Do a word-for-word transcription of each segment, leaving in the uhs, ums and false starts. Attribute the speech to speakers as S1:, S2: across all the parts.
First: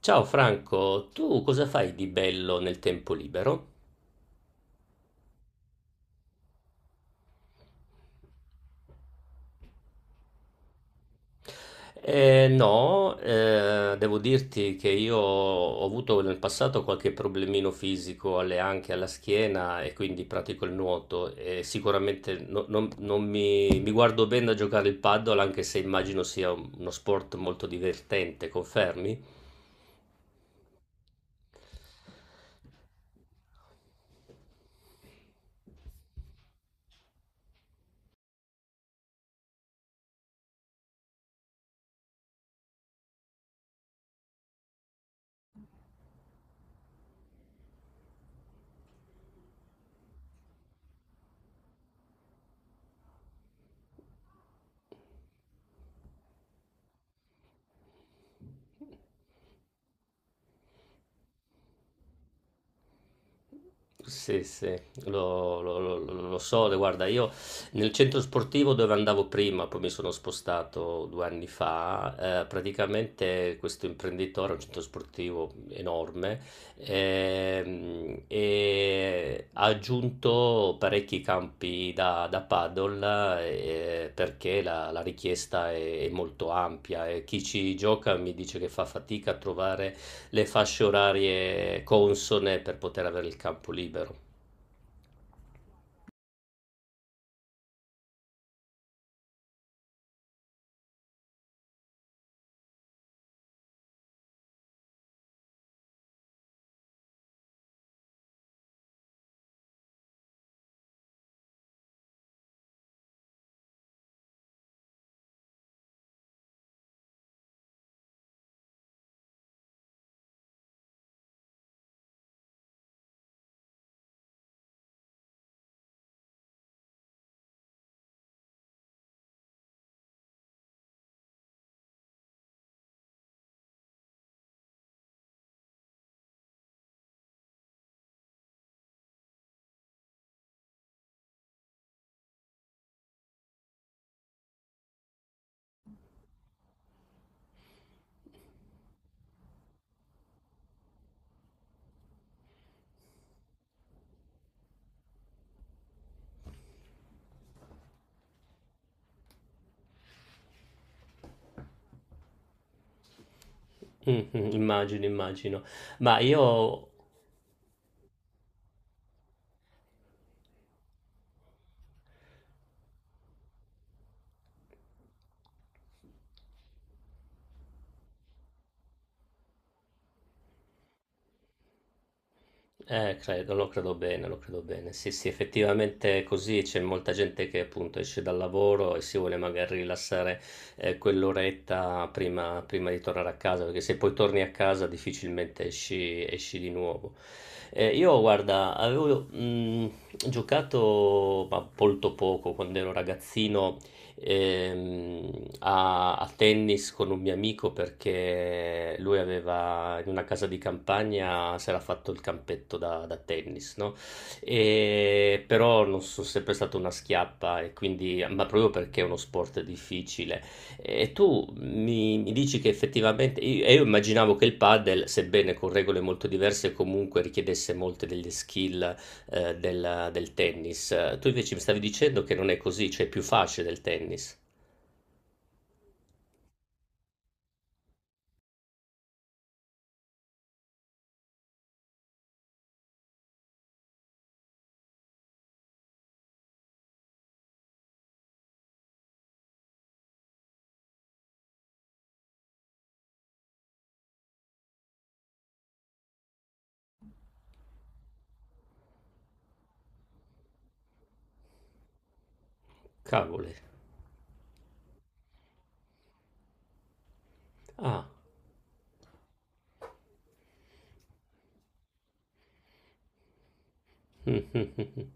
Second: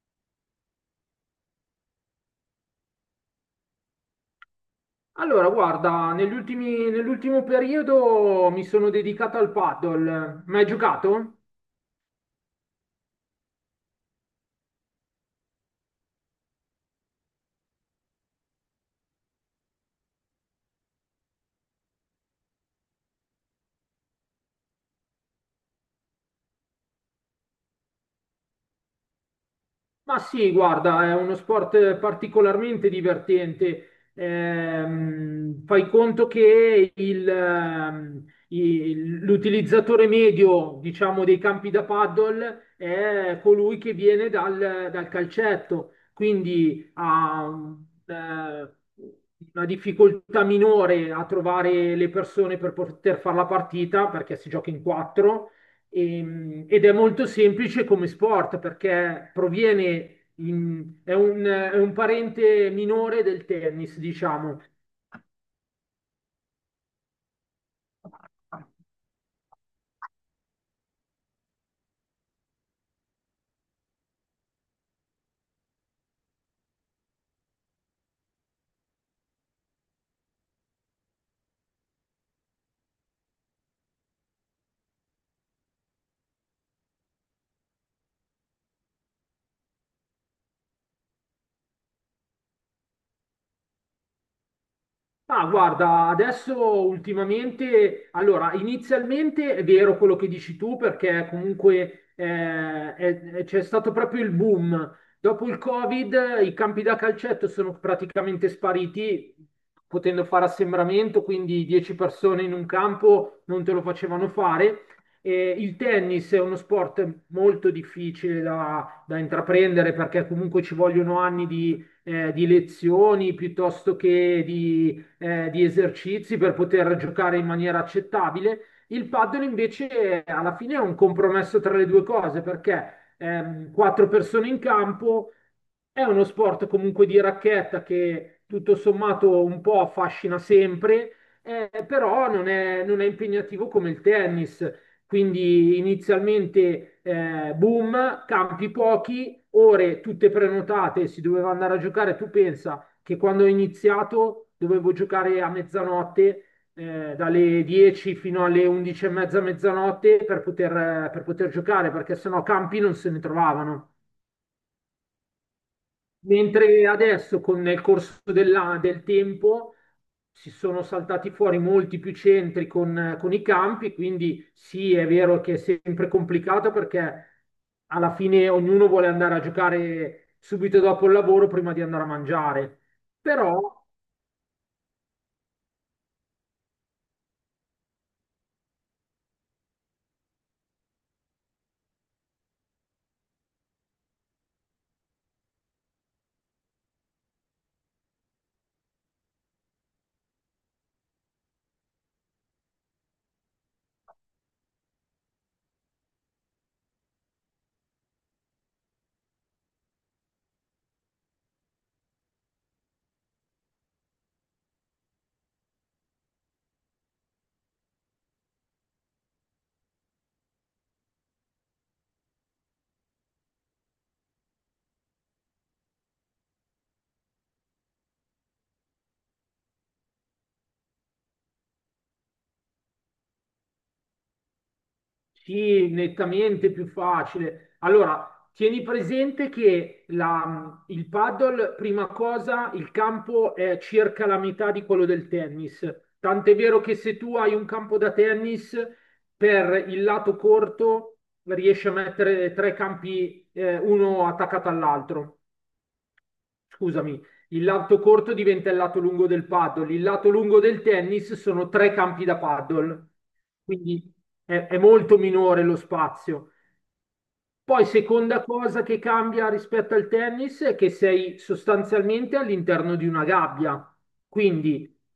S1: Ciao Franco, tu cosa fai di bello nel tempo libero?
S2: Allora, guarda, negli ultimi- nell'ultimo periodo mi sono dedicato al paddle. Ma hai giocato?
S1: Eh, no, eh, devo dirti che io ho avuto nel passato qualche problemino fisico alle anche alla schiena e quindi pratico il nuoto e sicuramente no- non, non mi, mi guardo bene da giocare il paddle anche se immagino sia un- uno sport molto divertente, confermi?
S2: Ma sì, guarda, è uno sport particolarmente divertente. Ehm, fai conto che il, ehm, il- l'utilizzatore medio, diciamo, dei campi da paddle è colui che viene dal, dal calcetto, quindi ha eh, una difficoltà minore a trovare le persone per poter fare la partita perché si gioca in quattro e- ed è molto semplice come sport perché proviene in- è un, è un parente minore del tennis,
S1: Sì,
S2: diciamo.
S1: sì, lo, lo- lo- lo- lo so, guarda, io nel centro sportivo dove andavo prima, poi mi sono spostato due anni fa, eh, praticamente questo imprenditore, un centro sportivo enorme, ehm, e ha aggiunto parecchi campi da, da paddle eh, perché la, la richiesta è, è molto ampia e chi ci gioca mi dice che fa fatica a trovare le fasce orarie consone per poter avere il campo libero.
S2: Ma guarda, adesso ultimamente, allora, inizialmente è vero quello che dici tu, perché comunque eh, è- è- c'è stato proprio il boom. Dopo il Covid, i campi da calcetto sono praticamente spariti, potendo fare assembramento, quindi dieci persone in un campo non te lo facevano fare. E il tennis è uno sport molto difficile da, da intraprendere perché comunque ci vogliono anni di eh, di lezioni piuttosto che di eh, di esercizi per poter giocare in maniera accettabile. Il paddle invece eh, alla fine è un compromesso tra le due cose perché ehm, quattro persone in campo è uno sport comunque di racchetta che tutto sommato un po' affascina sempre, eh, però non è, non è impegnativo come il tennis. Quindi inizialmente eh, boom, campi pochi, ore tutte prenotate, si doveva andare a giocare, tu pensa che quando ho iniziato dovevo giocare a mezzanotte, eh, dalle dieci fino alle undici e mezza, mezzanotte per poter, eh, per poter giocare, perché sennò campi non se ne trovavano.
S1: Mhm, immagino, immagino. Ma
S2: Mentre
S1: io
S2: adesso, con nel corso della- del tempo, si sono saltati fuori molti più centri con, con i campi, quindi sì, è vero che è sempre complicato perché alla fine ognuno vuole andare a giocare subito dopo il lavoro prima di andare a mangiare.
S1: eh, credo, lo
S2: Però.
S1: credo bene, lo credo bene. Sì, sì, effettivamente è così, c'è molta gente che appunto esce dal lavoro e si vuole magari rilassare eh, quell'oretta prima, prima di tornare a casa, perché se poi torni a casa difficilmente esci, esci di nuovo. Eh, io, guarda, avevo mh, giocato ma molto poco quando ero ragazzino ehm, a, a tennis con un mio amico perché lui aveva in una casa di campagna si era fatto il campetto da, da tennis, no? E però non sono sempre stata una schiappa, e quindi, ma proprio perché è uno sport difficile. E tu mi, mi dici che effettivamente, io, e io immaginavo che il padel, sebbene con regole molto diverse, comunque richiedesse molte delle skill eh, della- del tennis. Tu invece mi stavi dicendo che non è così, cioè è più facile del tennis.
S2: Sì, nettamente più facile. Allora, tieni presente che la- il paddle, prima cosa, il campo è circa la metà di quello del tennis. Tant'è vero che se tu hai un campo da tennis, per il lato corto riesci a mettere tre campi, eh, uno attaccato all'altro, scusami, il lato corto diventa il lato lungo del paddle, il lato lungo del tennis sono tre campi da paddle,
S1: Cavoli.
S2: quindi è, è molto minore lo spazio. Poi,
S1: Ah.
S2: seconda cosa che cambia rispetto al tennis è che sei sostanzialmente all'interno di una gabbia.
S1: Mm, mm,
S2: Quindi,
S1: mm, mm.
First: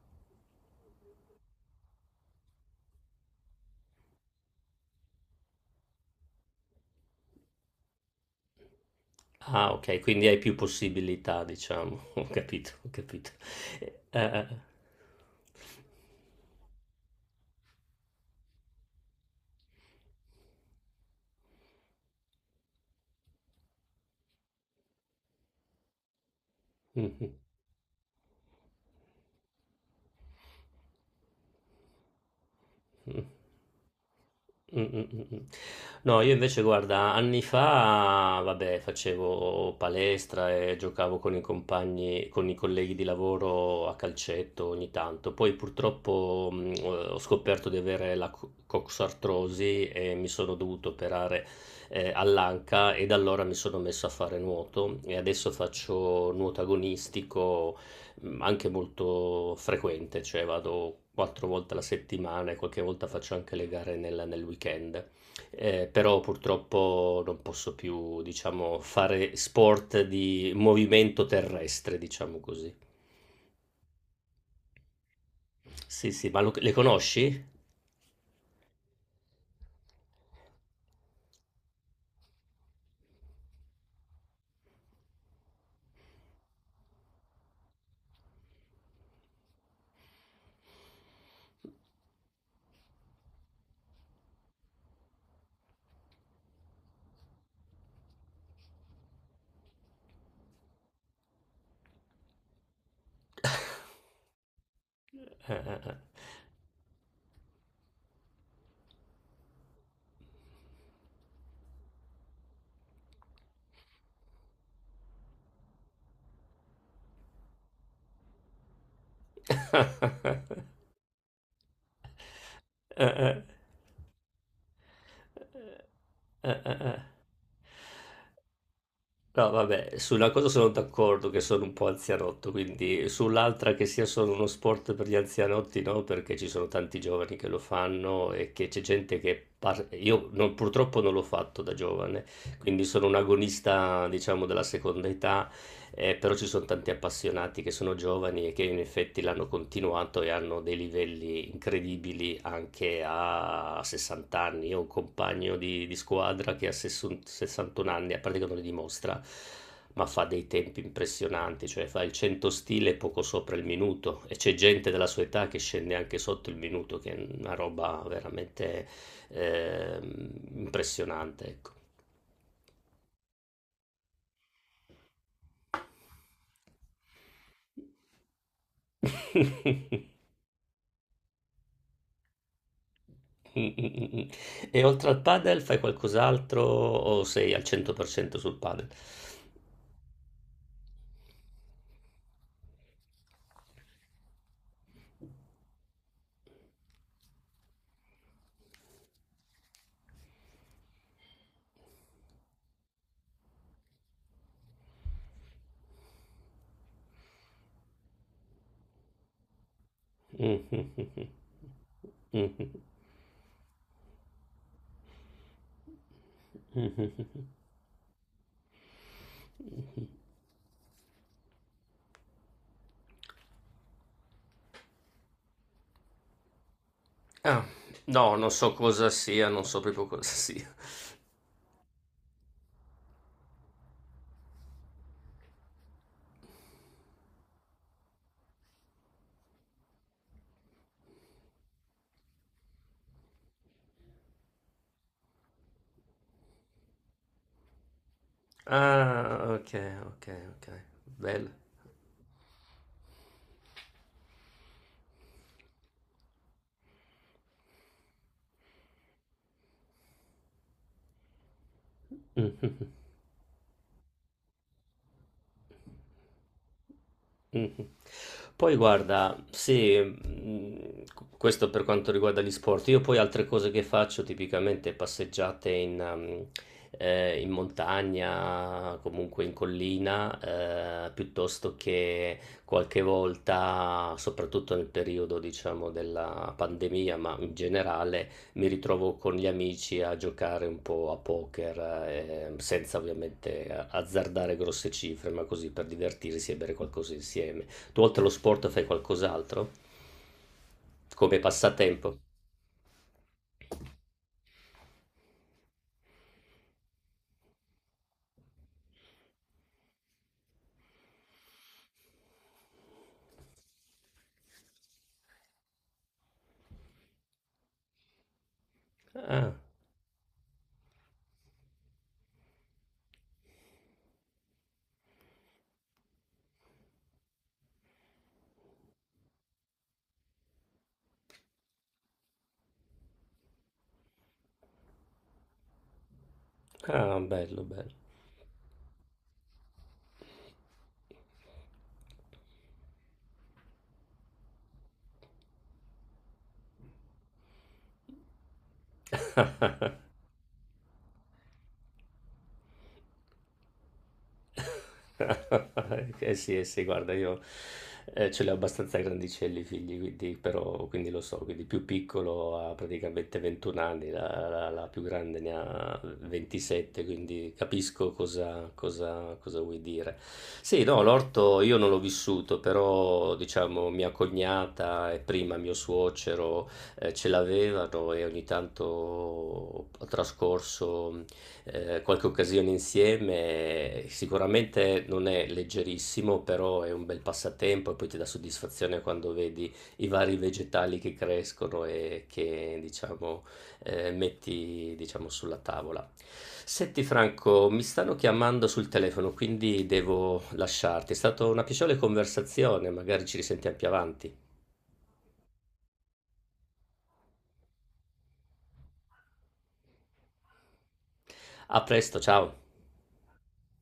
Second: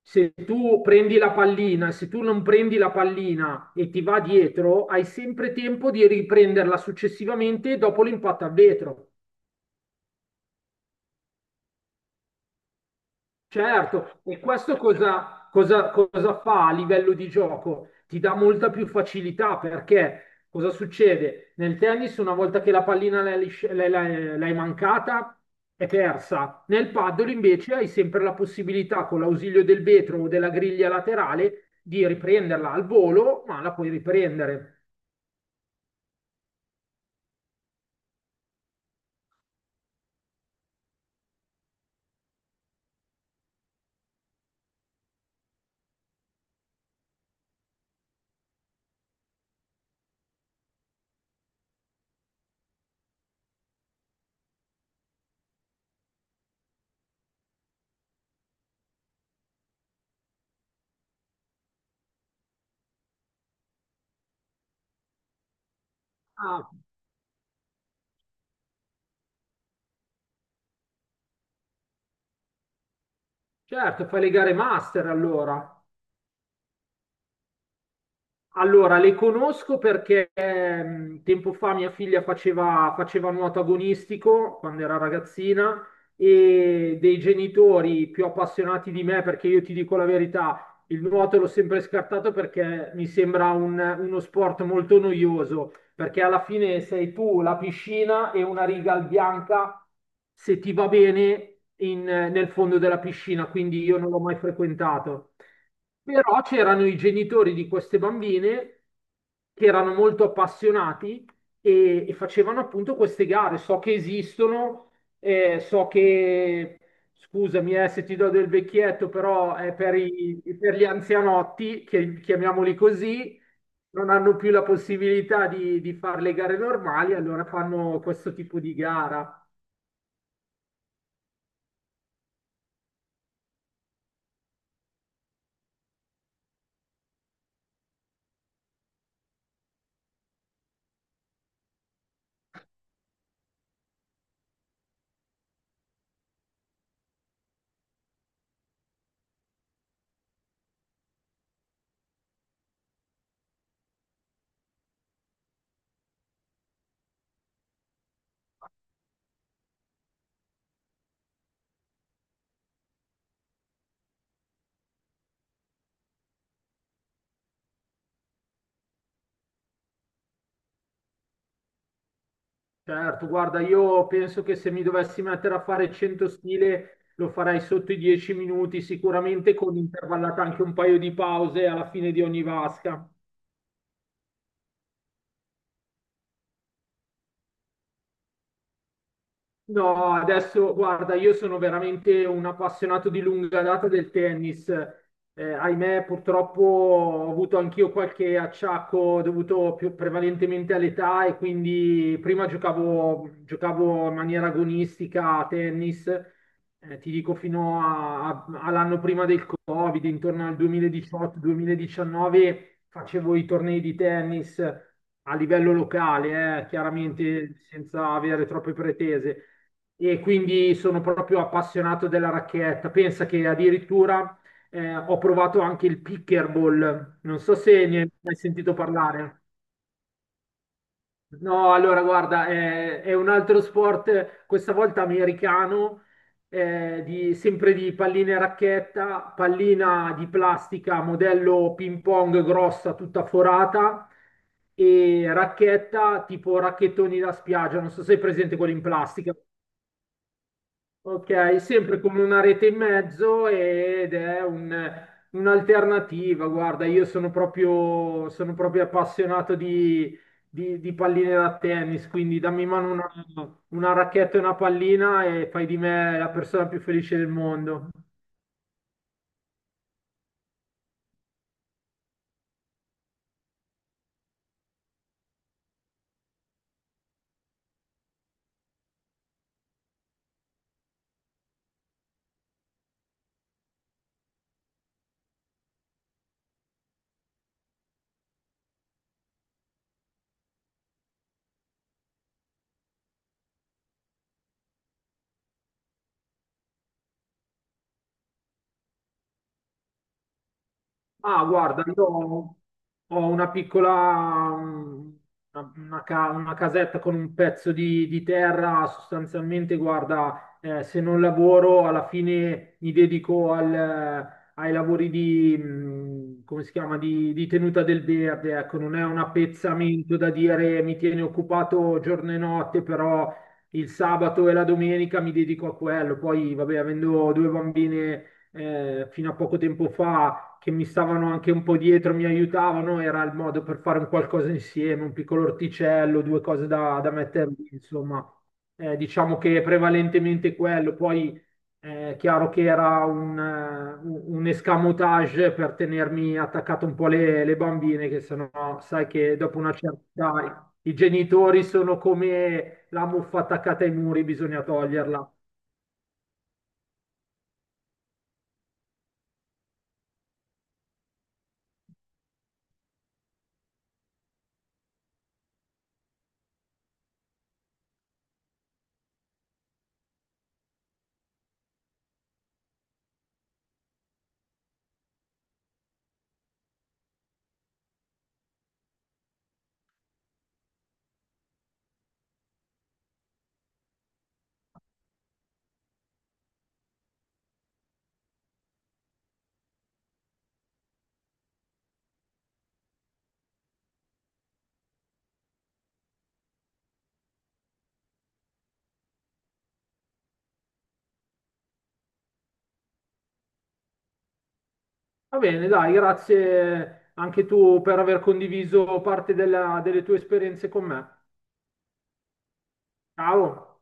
S2: se tu prendi la pallina, se tu non prendi la pallina e ti va dietro, hai sempre tempo di riprenderla successivamente dopo l'impatto a vetro.
S1: Ah, ok, quindi hai più possibilità, diciamo. Ho capito, ho capito. Eh,
S2: Certo,
S1: eh,
S2: e
S1: eh.
S2: questo cosa, cosa- cosa fa a livello di gioco? Ti dà molta più facilità perché cosa succede? Nel tennis, una volta che la pallina l'hai lisci- l'hai- l'hai- l'hai mancata, è persa. Nel paddle
S1: Mhm.
S2: invece hai sempre la possibilità, con l'ausilio del vetro o della griglia laterale, di riprenderla al
S1: Mh,
S2: volo, ma la puoi
S1: mh,
S2: riprendere.
S1: mh, mh. No, io invece guarda, anni fa, vabbè, facevo palestra e giocavo con i compagni, con i colleghi di lavoro a calcetto ogni tanto. Poi purtroppo mh, ho scoperto di avere la co- coxartrosi e mi sono dovuto operare eh, all'anca e da allora mi sono messo a fare nuoto e adesso faccio nuoto agonistico mh, anche molto frequente, cioè vado quattro volte alla settimana e qualche volta faccio anche le gare nel, nel weekend. Eh, però
S2: Ah,
S1: purtroppo non posso più, diciamo, fare sport di movimento terrestre, diciamo così.
S2: certo, fai le gare master allora.
S1: Sì, sì, ma lo- le conosci?
S2: Allora, le conosco perché ehm, tempo fa mia figlia faceva, faceva nuoto agonistico quando era ragazzina e dei genitori più appassionati di me, perché io ti dico la verità, il nuoto l'ho sempre scartato perché mi sembra un- uno sport molto noioso, perché alla fine sei tu, la piscina e una riga al bianca, se ti va bene, in- nel fondo della piscina, quindi io non l'ho mai frequentato.
S1: Eh, eh, eh.
S2: Però c'erano i genitori di queste bambine che erano molto appassionati e, e facevano appunto queste gare. So che esistono, eh, so che, scusami, eh, se ti do del vecchietto, però è per, i- per gli anzianotti, che, chiamiamoli
S1: Eh,
S2: così,
S1: eh,
S2: non hanno più la possibilità di, di fare le
S1: eh,
S2: gare
S1: eh, eh,
S2: normali,
S1: eh.
S2: allora fanno questo tipo di gara.
S1: No, vabbè, sulla cosa sono d'accordo che sono un po' anzianotto, quindi sull'altra che sia solo uno sport per gli anzianotti, no, perché ci sono tanti giovani che lo fanno e che c'è gente che... par- Io non- purtroppo non l'ho fatto da giovane, quindi sono un agonista, diciamo, della seconda età eh, Però ci sono tanti appassionati che sono giovani e che in effetti l'hanno continuato e hanno dei livelli incredibili anche a sessanta anni. Io ho un compagno di, di squadra che a sessanta sessantuno anni, a parte che non li dimostra, ma fa dei tempi impressionanti, cioè fa il cento stile poco sopra il minuto e c'è gente della sua età che scende anche sotto il minuto, che è una roba veramente ehm, impressionante, ecco.
S2: Certo, guarda, io penso che se mi dovessi mettere a fare cento stile lo farei sotto i dieci minuti, sicuramente con intervallata anche un paio di pause alla fine di ogni vasca.
S1: E oltre al padel fai qualcos'altro o sei al cento per cento sul padel?
S2: No, adesso guarda, io sono veramente un appassionato di lunga data del tennis. Eh, ahimè, purtroppo ho avuto anch'io qualche acciacco dovuto più prevalentemente all'età e quindi prima giocavo, giocavo in maniera agonistica a tennis, eh, ti dico fino a- a- all'anno prima del Covid, intorno al
S1: Mhm.
S2: duemiladiciotto-duemiladiciannove facevo i tornei di tennis a livello locale, eh,
S1: Mhm.
S2: chiaramente senza avere troppe pretese
S1: Mhm.
S2: e quindi sono proprio appassionato della racchetta. Pensa che addirittura eh, ho provato anche il pickleball, non so
S1: Ah,
S2: se ne hai
S1: no, non
S2: sentito
S1: so cosa
S2: parlare.
S1: sia, non so proprio cosa sia.
S2: No, allora guarda, eh, è un altro sport, eh, questa volta americano, eh, di- sempre di palline e racchetta, pallina di plastica, modello ping pong grossa, tutta forata, e racchetta tipo racchettoni da spiaggia, non so se è presente quelli in plastica.
S1: Ah, ok, ok, ok,
S2: Ok,
S1: bello.
S2: sempre come una rete in mezzo ed è un- un'alternativa. Guarda, io sono proprio, sono proprio appassionato di, di- di palline da tennis, quindi dammi in mano una, una racchetta e una pallina e fai di me la persona più felice del
S1: Mh-mh.
S2: mondo.
S1: Poi guarda, sì, mhmm, q questo per quanto riguarda gli sport. Io poi altre cose che faccio tipicamente passeggiate in mhmm, ehm, in montagna, comunque in collina, ehm, piuttosto che qualche volta, soprattutto nel periodo diciamo della pandemia, ma in generale, mi ritrovo con gli amici a giocare un po' a poker, eh, senza ovviamente azzardare grosse cifre, ma così per divertirsi e bere qualcosa insieme. Tu oltre allo sport fai qualcos'altro? Come
S2: Ah, guarda, io
S1: passatempo?
S2: ho ho una piccola, mm, una, una ca- una casetta con un pezzo di, di terra, sostanzialmente, guarda, eh, se non lavoro, alla fine mi dedico al- ai lavori di, mm, come si chiama, di, di tenuta del verde, ecco, non è un
S1: Ah,
S2: appezzamento da dire mi tiene occupato giorno e notte, però il sabato e la domenica mi dedico a quello. Poi, vabbè, avendo due bambine, eh, fino a poco tempo fa che mi stavano anche un po' dietro, mi aiutavano, era il modo per fare un qualcosa insieme, un piccolo orticello, due cose da, da
S1: ah,
S2: mettere
S1: bello,
S2: lì,
S1: bello.
S2: insomma. Eh, diciamo che è prevalentemente quello, poi eh, è chiaro che era un, eh, un- un escamotage per tenermi attaccato un po' le, le bambine, che sennò sai che dopo una certa età i genitori sono come la muffa attaccata ai muri, bisogna toglierla.
S1: Eh sì, eh sì, guarda, io eh, ce li ho abbastanza grandicelli i figli, quindi, però, quindi lo so, quindi più piccolo ha praticamente ventuno anni, la, la- la più grande ne ha ventisette, quindi capisco cosa, cosa- cosa vuoi dire. Sì, no, l'orto io non l'ho vissuto, però diciamo mia cognata e prima mio suocero eh, ce l'avevano e ogni tanto ho trascorso eh, qualche occasione insieme. Sicuramente non è leggerissimo, però è un bel passatempo e poi ti dà soddisfazione quando vedi i vari vegetali che crescono e che diciamo eh, metti diciamo, sulla tavola. Senti Franco, mi stanno chiamando sul telefono, quindi devo lasciarti. È stata una piacevole conversazione, magari ci risentiamo più avanti.
S2: Va bene, dai, grazie anche tu per aver condiviso parte della- delle tue esperienze con me.
S1: A presto, ciao.
S2: Ciao.